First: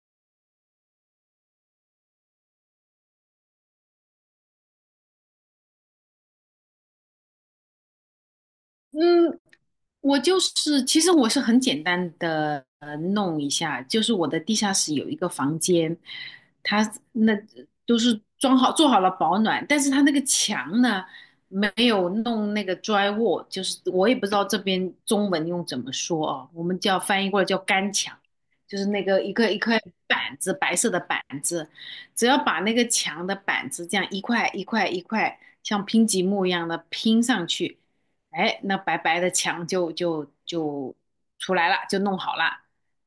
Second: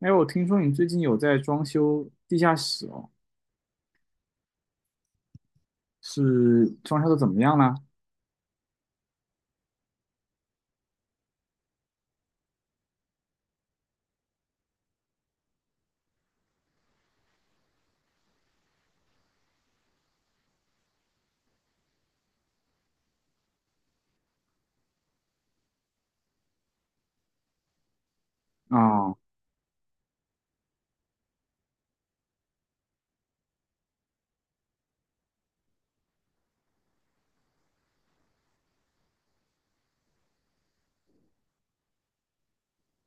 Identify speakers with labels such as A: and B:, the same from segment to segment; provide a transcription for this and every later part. A: 哎，我听说你最近有在装修地下室哦，是装修的怎么样呢？
B: 嗯，我就是，其实我是很简单的弄一下，就是我的地下室有一个房间，它那都是装好做好了保暖，但是它那个墙呢没有弄那个 drywall,就是我也不知道这边中文用怎么说啊，我们叫翻译过来叫干墙，就是那
A: 啊、
B: 个一个一块板子，白色的板子，只要把那个墙的板子这样一块一块一块像拼积木一样的拼上去。哎，那白白的墙就出来了，就弄好了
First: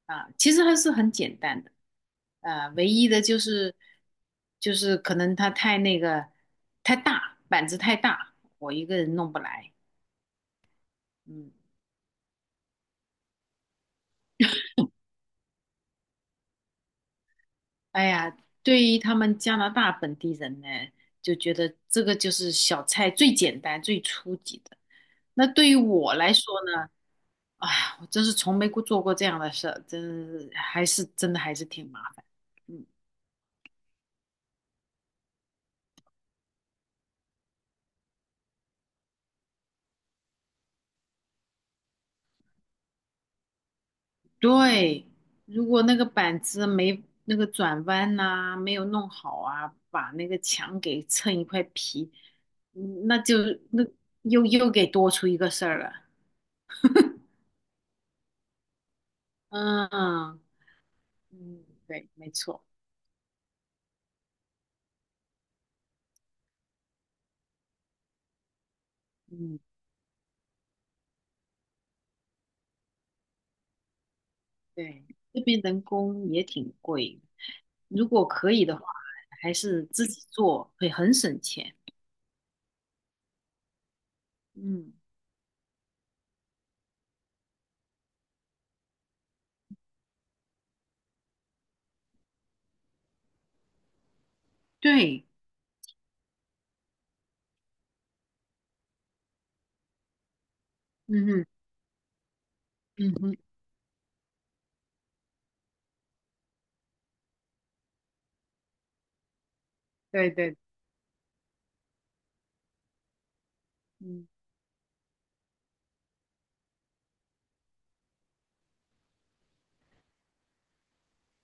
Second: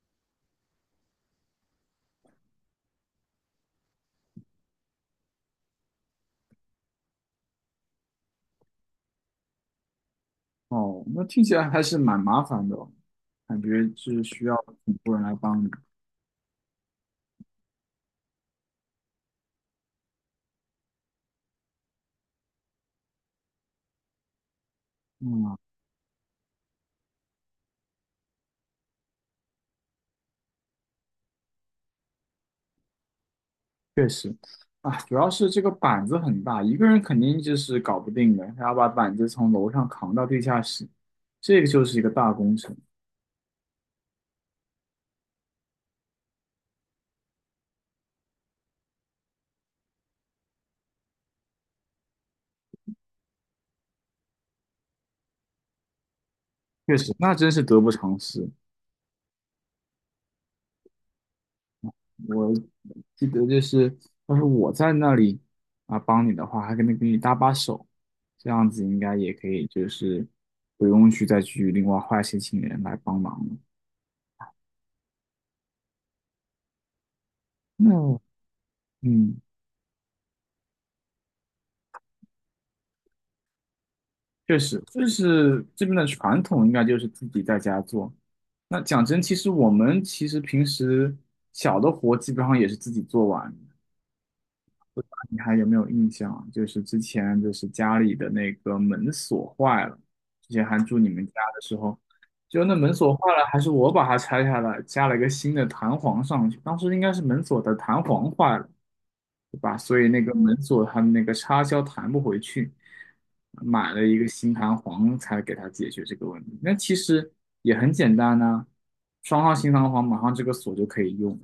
B: 啊。其实还是很简单的，唯一的就是可能它太那个太大，板子太大，我一个人弄不来。
A: 哦，那听
B: 嗯，
A: 起来还是蛮麻烦的哦，感觉是需要很多人来帮你。
B: 哎呀，对于他们加拿大本地人呢，就觉得这个就是小菜最简单、最初级的。那
A: 嗯，
B: 对于我来说呢，哎呀，我真是从没过做过这样的事儿，真是还是真的还是挺麻烦。嗯，
A: 确实，啊，主要是这个板子很大，一个人肯定就是搞不定的，还要把板子从楼上扛到地下室，这个就是一个大工程。
B: 对，如果那个板子没那个转弯呐、没有弄好啊，把那个墙给蹭一块皮，嗯那就那又给多出一个事儿了。
A: 确实，那真是得不偿失。
B: 嗯嗯，对，没
A: 我
B: 错。
A: 记得就是，要是我在那里啊帮你的话，还可能给你搭把手，这样子应该也可
B: 嗯，
A: 以，就是不用去再去另外花一些请人来帮忙了。
B: 对，这边人工也挺贵，如
A: 那
B: 果可以的话，
A: 嗯，
B: 还是自己做会很省钱。
A: 确实，
B: 嗯，
A: 就是这边的传统应该就是自己在家做。那讲真，其实我们其实平时小的活基本上也是自己做完，
B: 对，
A: 你还有没有印象啊？就是之前就是家里的那个门锁坏了，之前还住你们
B: 嗯
A: 家
B: 哼，
A: 的时候，就那门锁
B: 嗯
A: 坏
B: 哼，
A: 了，还是我把它拆下来，加了一个新的弹簧上去。当时应该是门锁的弹簧坏了，对吧？所以那
B: 对
A: 个
B: 对，
A: 门锁它的那个插销弹不回去，买了一个
B: 嗯
A: 新弹簧才给它解决这个问题。那其实也很简单呐、装上新弹簧，马上这个锁就可以用。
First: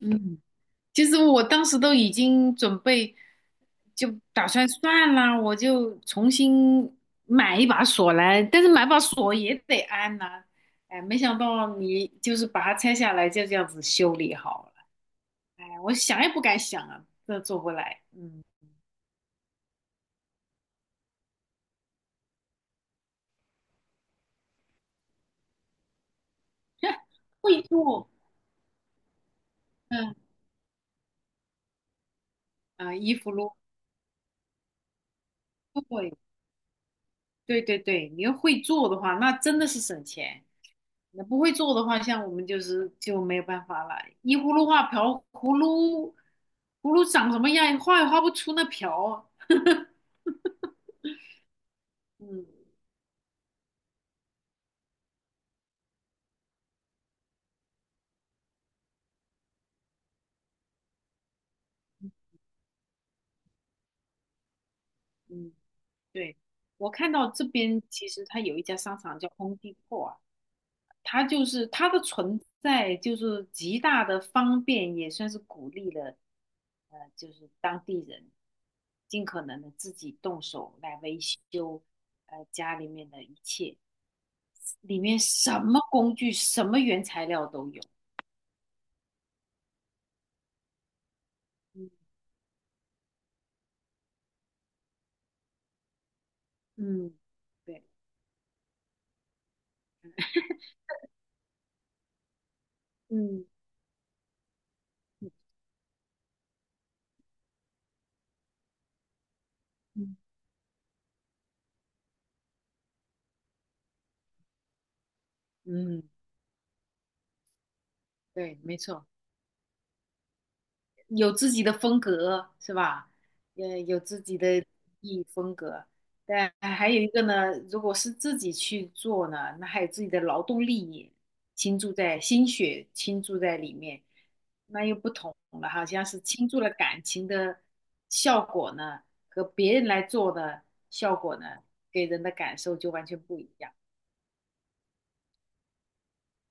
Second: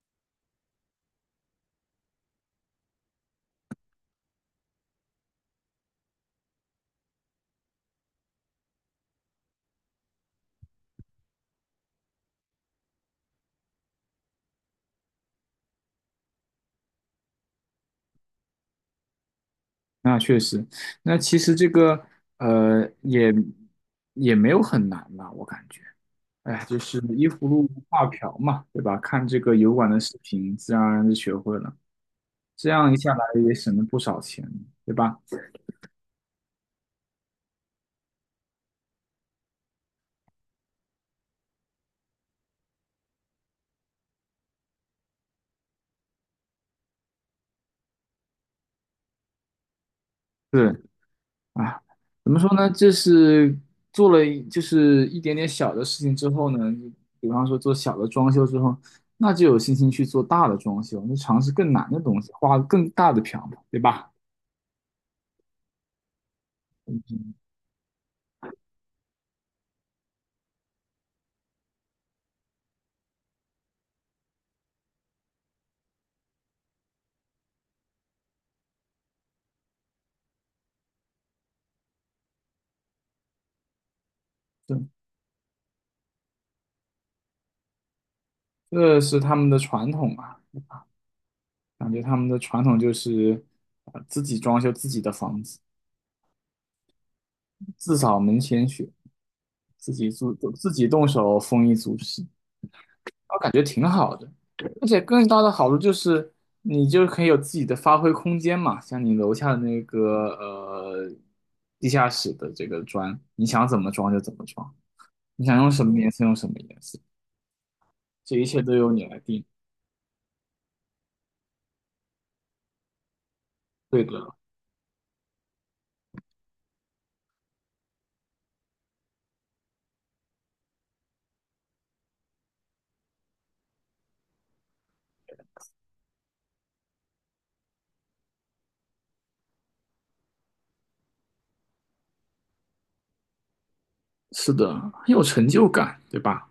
B: 嗯，其实我当时都已经准备，就打算算了，我就重新买一把锁来，但是买把锁也得安呐、哎，没想到你就是把它拆下来，就这样子修理好了，哎，我想也不敢想啊，这做不来，嗯。
A: 那确实，那其实这个呃也也没有很难吧，我感觉，哎，就是依 葫
B: 会
A: 芦画
B: 做，
A: 瓢嘛，对吧？看这个油管的
B: 嗯
A: 视频，自然而然就学会了，这样
B: 啊，
A: 一下
B: 衣
A: 来
B: 服
A: 也
B: 咯，
A: 省了不少钱，对吧？
B: 对对对对，你要会做的话，那真的是省钱。那不会做的话，像我们就是就没有办法了。依葫芦画瓢，葫芦长什么样，画也画不出那瓢。
A: 是啊，怎么
B: 嗯
A: 说呢？这是做了一就是一点点小的事情之后呢，比方说做小的装修之后，那就有信心去做大的装修，那尝试更难的东西，画更大的瓢嘛，对吧？
B: 嗯，对，我看
A: 嗯
B: 到这边其实它有一家商场叫空地 m 啊，它它的存在，就是极大的方便，也算是鼓励了，就是当地人尽可能的自己动手来维修，家里面的一切，
A: 对。
B: 里面什么工具、什么原材料都有。
A: 这是他们的传统吧？
B: 嗯，
A: 感觉他们的传统就是啊、自己装修自己的房子，
B: 嗯对，
A: 自扫门前雪，自己做自己动手丰衣足食，我
B: 嗯。
A: 感觉挺好的。而且更大的好处就是，你就可以有自己的发挥空间嘛。像你楼下的那
B: 嗯，
A: 个地下室的这个砖，你想怎么装就怎么装，你想用什么
B: 嗯
A: 颜色用什么颜色，这一
B: 对，
A: 切都
B: 没
A: 由你
B: 错。
A: 来定。
B: 有自己的风格是吧？有
A: 对的，
B: 自己的艺风格，但还有一个呢，如果是自己去做呢，那还有自己的劳动力倾注在心血倾注在里面，那又不同了，好像是倾注了感情的效果呢，和别人来做的效果呢，给人的感受就完全不一样。
A: 是的，很有成就感，对吧？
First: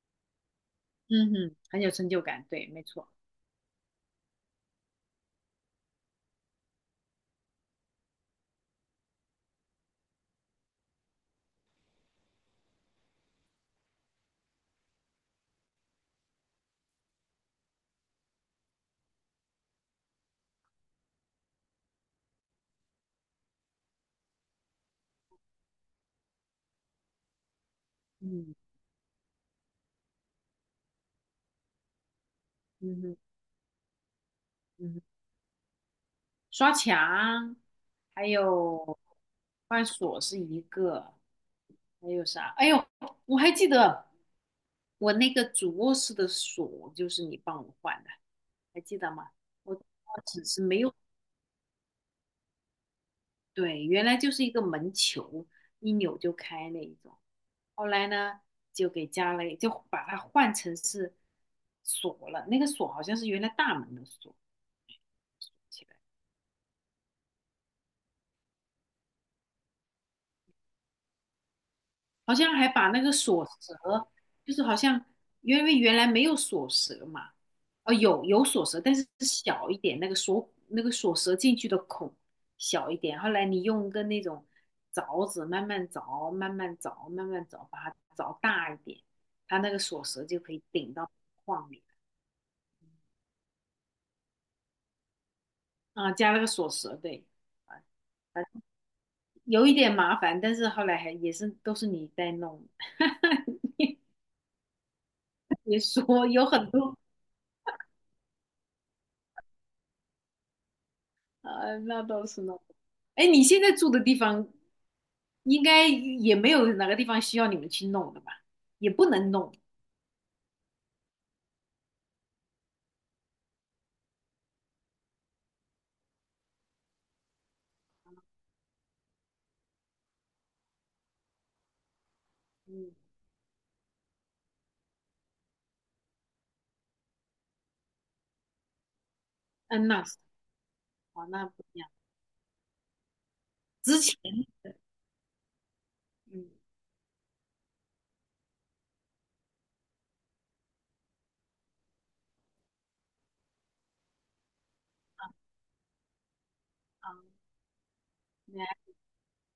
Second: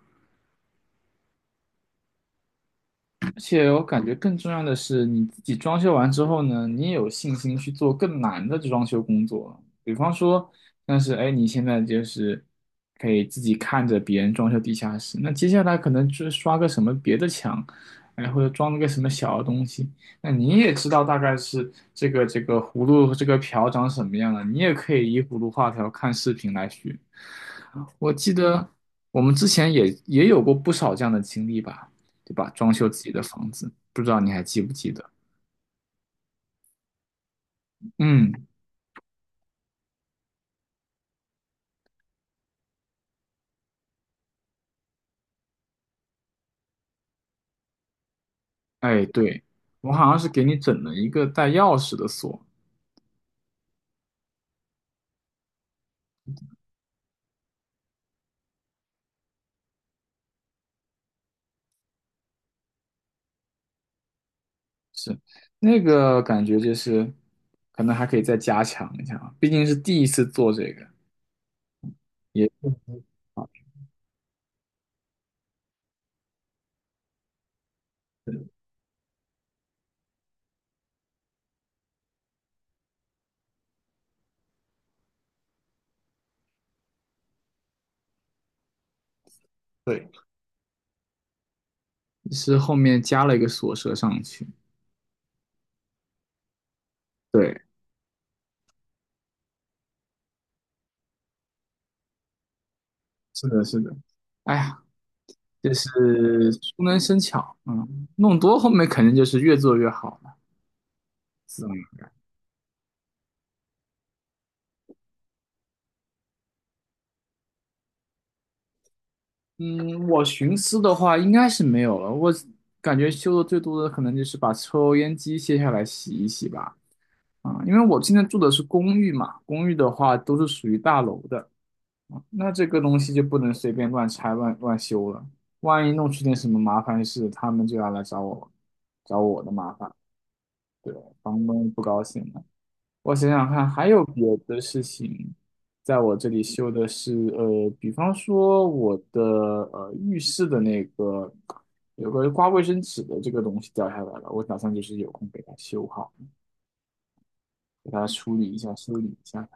B: 嗯哼，很有成就感，对，没错。
A: 而且我感觉更重要的是，你自己装修完之后呢，你也有信心去做更难的装修工作了比方说，但是哎，你现在就是可以自己看着别人装修地下室，那接下来可能就是刷个什么别的墙，哎，或者装了个什么小的东西，那你也知道大概是这个葫芦这个瓢长什么样了，你也可以依葫芦画瓢看视频来学。我记
B: 嗯
A: 得我们之前也有过不少这样的经历吧。对吧？装修
B: 嗯
A: 自己
B: 哼
A: 的房子，不知道你还记不记
B: 嗯
A: 得？
B: 哼。刷墙，还
A: 嗯，
B: 有换锁是一个，还有啥？哎呦，我还记得我那个主卧室的锁就是你帮我换的，还记
A: 哎，
B: 得吗？
A: 对，
B: 我
A: 我好像
B: 我
A: 是给
B: 只
A: 你
B: 是没
A: 整了
B: 有，
A: 一个带钥匙的锁，
B: 对，原来就是一个门球，一扭就开那一种。后来呢，就给加了，就把它换成是锁了。那个锁好像是原来大门的锁，
A: 是那
B: 起来。
A: 个感觉就是可能还可以再加强一下啊，毕竟是第一次做这个，
B: 好
A: 也
B: 像还把那个锁舌，就是好像因为原来没有锁舌嘛，哦，有锁舌，但是是小一点，那个锁舌进去的孔小一点。后来你用个那种凿子慢慢凿，慢慢凿，慢慢凿，把它凿大一点，它那个锁
A: 对，
B: 舌就可以顶到框里
A: 是后面加了一个锁舌上去。
B: 啊，加了个锁舌，对。
A: 对，
B: 啊，啊有一点麻烦，但是后来还也是都是你在弄，
A: 是的，是的。哎呀，就
B: 你说有
A: 是熟
B: 很多。
A: 能生巧，嗯，弄多后面肯定就是越做越好了。
B: 啊，那倒是呢。哎，你现在住的地方应该也没有哪个地方需要你们去弄的吧？也不能弄。
A: 嗯，我寻思的话应该是没有了。我感觉修的最多的可能就是把抽烟机卸下来洗一洗吧。啊、因为我现在住的是公寓嘛，公寓的话都是属于大楼的，啊那这个
B: 嗯，
A: 东西就不能随便乱拆乱修了。万一弄出点什么麻烦事，他们就要来找我，找我的麻
B: 嗯，
A: 烦，
B: 那是
A: 对，
B: 哦，
A: 房
B: 那不
A: 东
B: 一
A: 不
B: 样。
A: 高兴了。我想想看，还
B: 之
A: 有
B: 前，
A: 别的事情，在我这里
B: 嗯，
A: 修的是，比方说我的浴室的那个有个刮卫生纸的这个东西掉下来了，我打算就是有空给它修好，
B: 啊，
A: 给它处理一下，
B: 那
A: 修理一下。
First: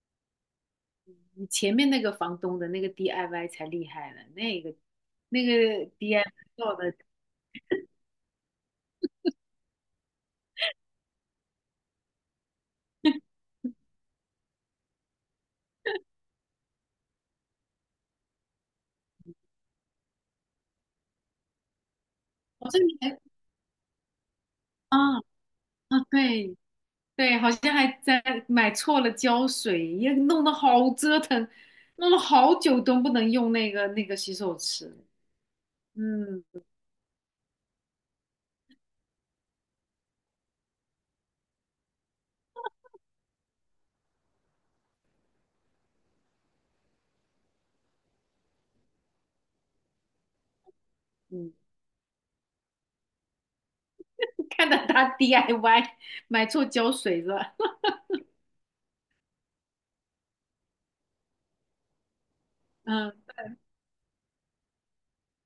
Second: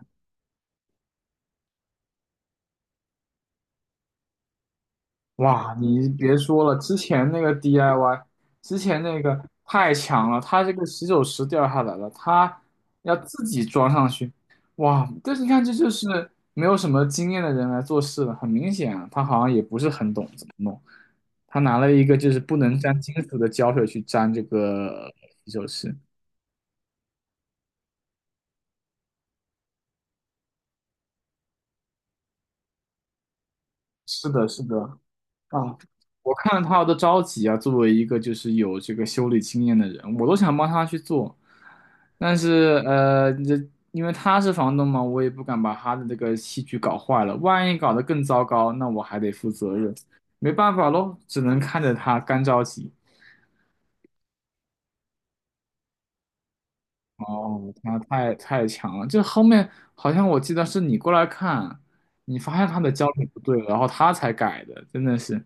B: 你前面那个房东的那个 DIY 才厉害呢，那个那
A: 哇，
B: 个
A: 你
B: DIY
A: 别说
B: 做
A: 了，
B: 的，
A: 之前那个 DIY，之前那个太强了，它这个洗手池掉下来了，它要 自己装上去，哇！但是你看，这就是没有什么经验的人来做事了，很明显啊，他好像也不是很懂怎么弄，他拿了一个就是不
B: 好
A: 能
B: 像你
A: 沾金
B: 还
A: 属的胶水去粘这个
B: 啊
A: 洗手池。
B: 啊，对对，好像还在买错了胶水，也弄得好折腾，弄了好久都不能用那个
A: 是
B: 洗
A: 的，
B: 手
A: 是的，
B: 池。
A: 啊，我
B: 嗯，
A: 看他的着急啊，作为一个就是有这个修理经验的人，我都想帮他去做，但是这因为他是房东嘛，我也不敢把他的这个器具搞坏了，万一搞得更糟糕，那我还得负责任，没办法喽，只
B: 嗯，
A: 能看着他干着急。
B: 看到他 DIY 买错胶水了，
A: 哦，他太强了，这后面好像我记得是你过来看，你发现他 的焦
B: 嗯，
A: 点不对了然后他才改的，真的是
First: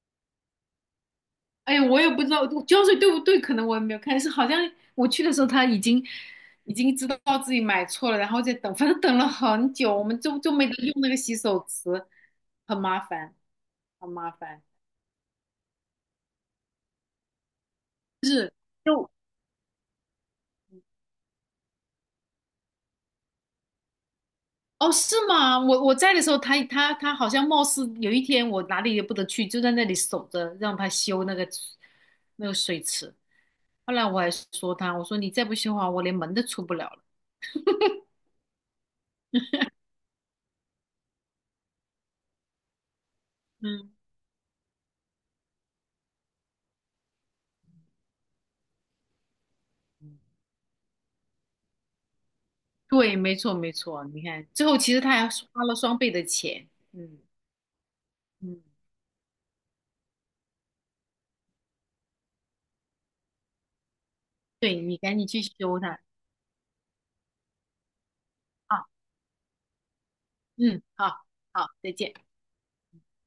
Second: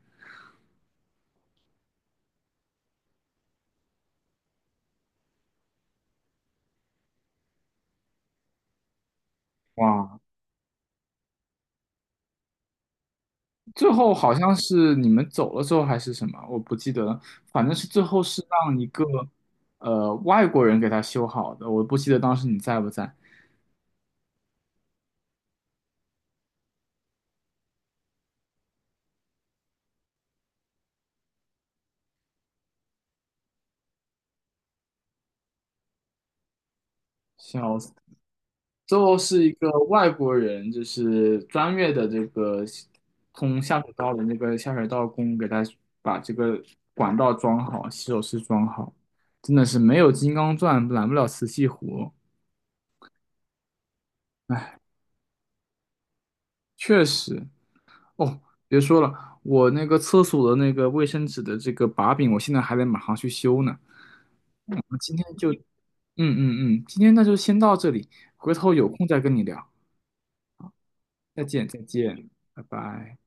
B: 哎呀，我也不知道胶水对不对，可能我也没有看，是好像我去的时候他已经知道自己买错了，然后在等，反正等了很久，我
A: 哇，
B: 们就没得用那个洗手池，很麻烦，
A: 最
B: 很
A: 后
B: 麻
A: 好像
B: 烦。
A: 是你们走了之后还是什么，我不记得了，反正是最后是
B: 是，
A: 让一个
B: 就
A: 外国人给他修好的，我不记得当时你在不在，
B: 哦，是吗？我在的时候，他好像貌似有一天我哪里也不得去，就在那里守着让他修那个水池。后来我还说他，我说你再不修好，我连门都出不了了。
A: 笑死。最后是一个外国人，就是专业的这个通下水
B: 嗯，
A: 道的那个下水道工给他把这个管道装好，洗手池装好，真的是没有
B: 嗯
A: 金刚钻揽不了瓷器活，
B: 对，没错没错，你看最后其实他还花了双倍的钱。
A: 确
B: 嗯
A: 实。哦，
B: 嗯，
A: 别说了，我那个厕所的那个卫生纸的这个把柄，我现在还得马上去修呢。我
B: 对你
A: 们今
B: 赶
A: 天
B: 紧去
A: 就，
B: 修它
A: 今天那就先到这里，回头
B: 啊。
A: 有空再跟你聊，
B: 嗯，好
A: 再见
B: 好，
A: 再
B: 再见。
A: 见，拜拜。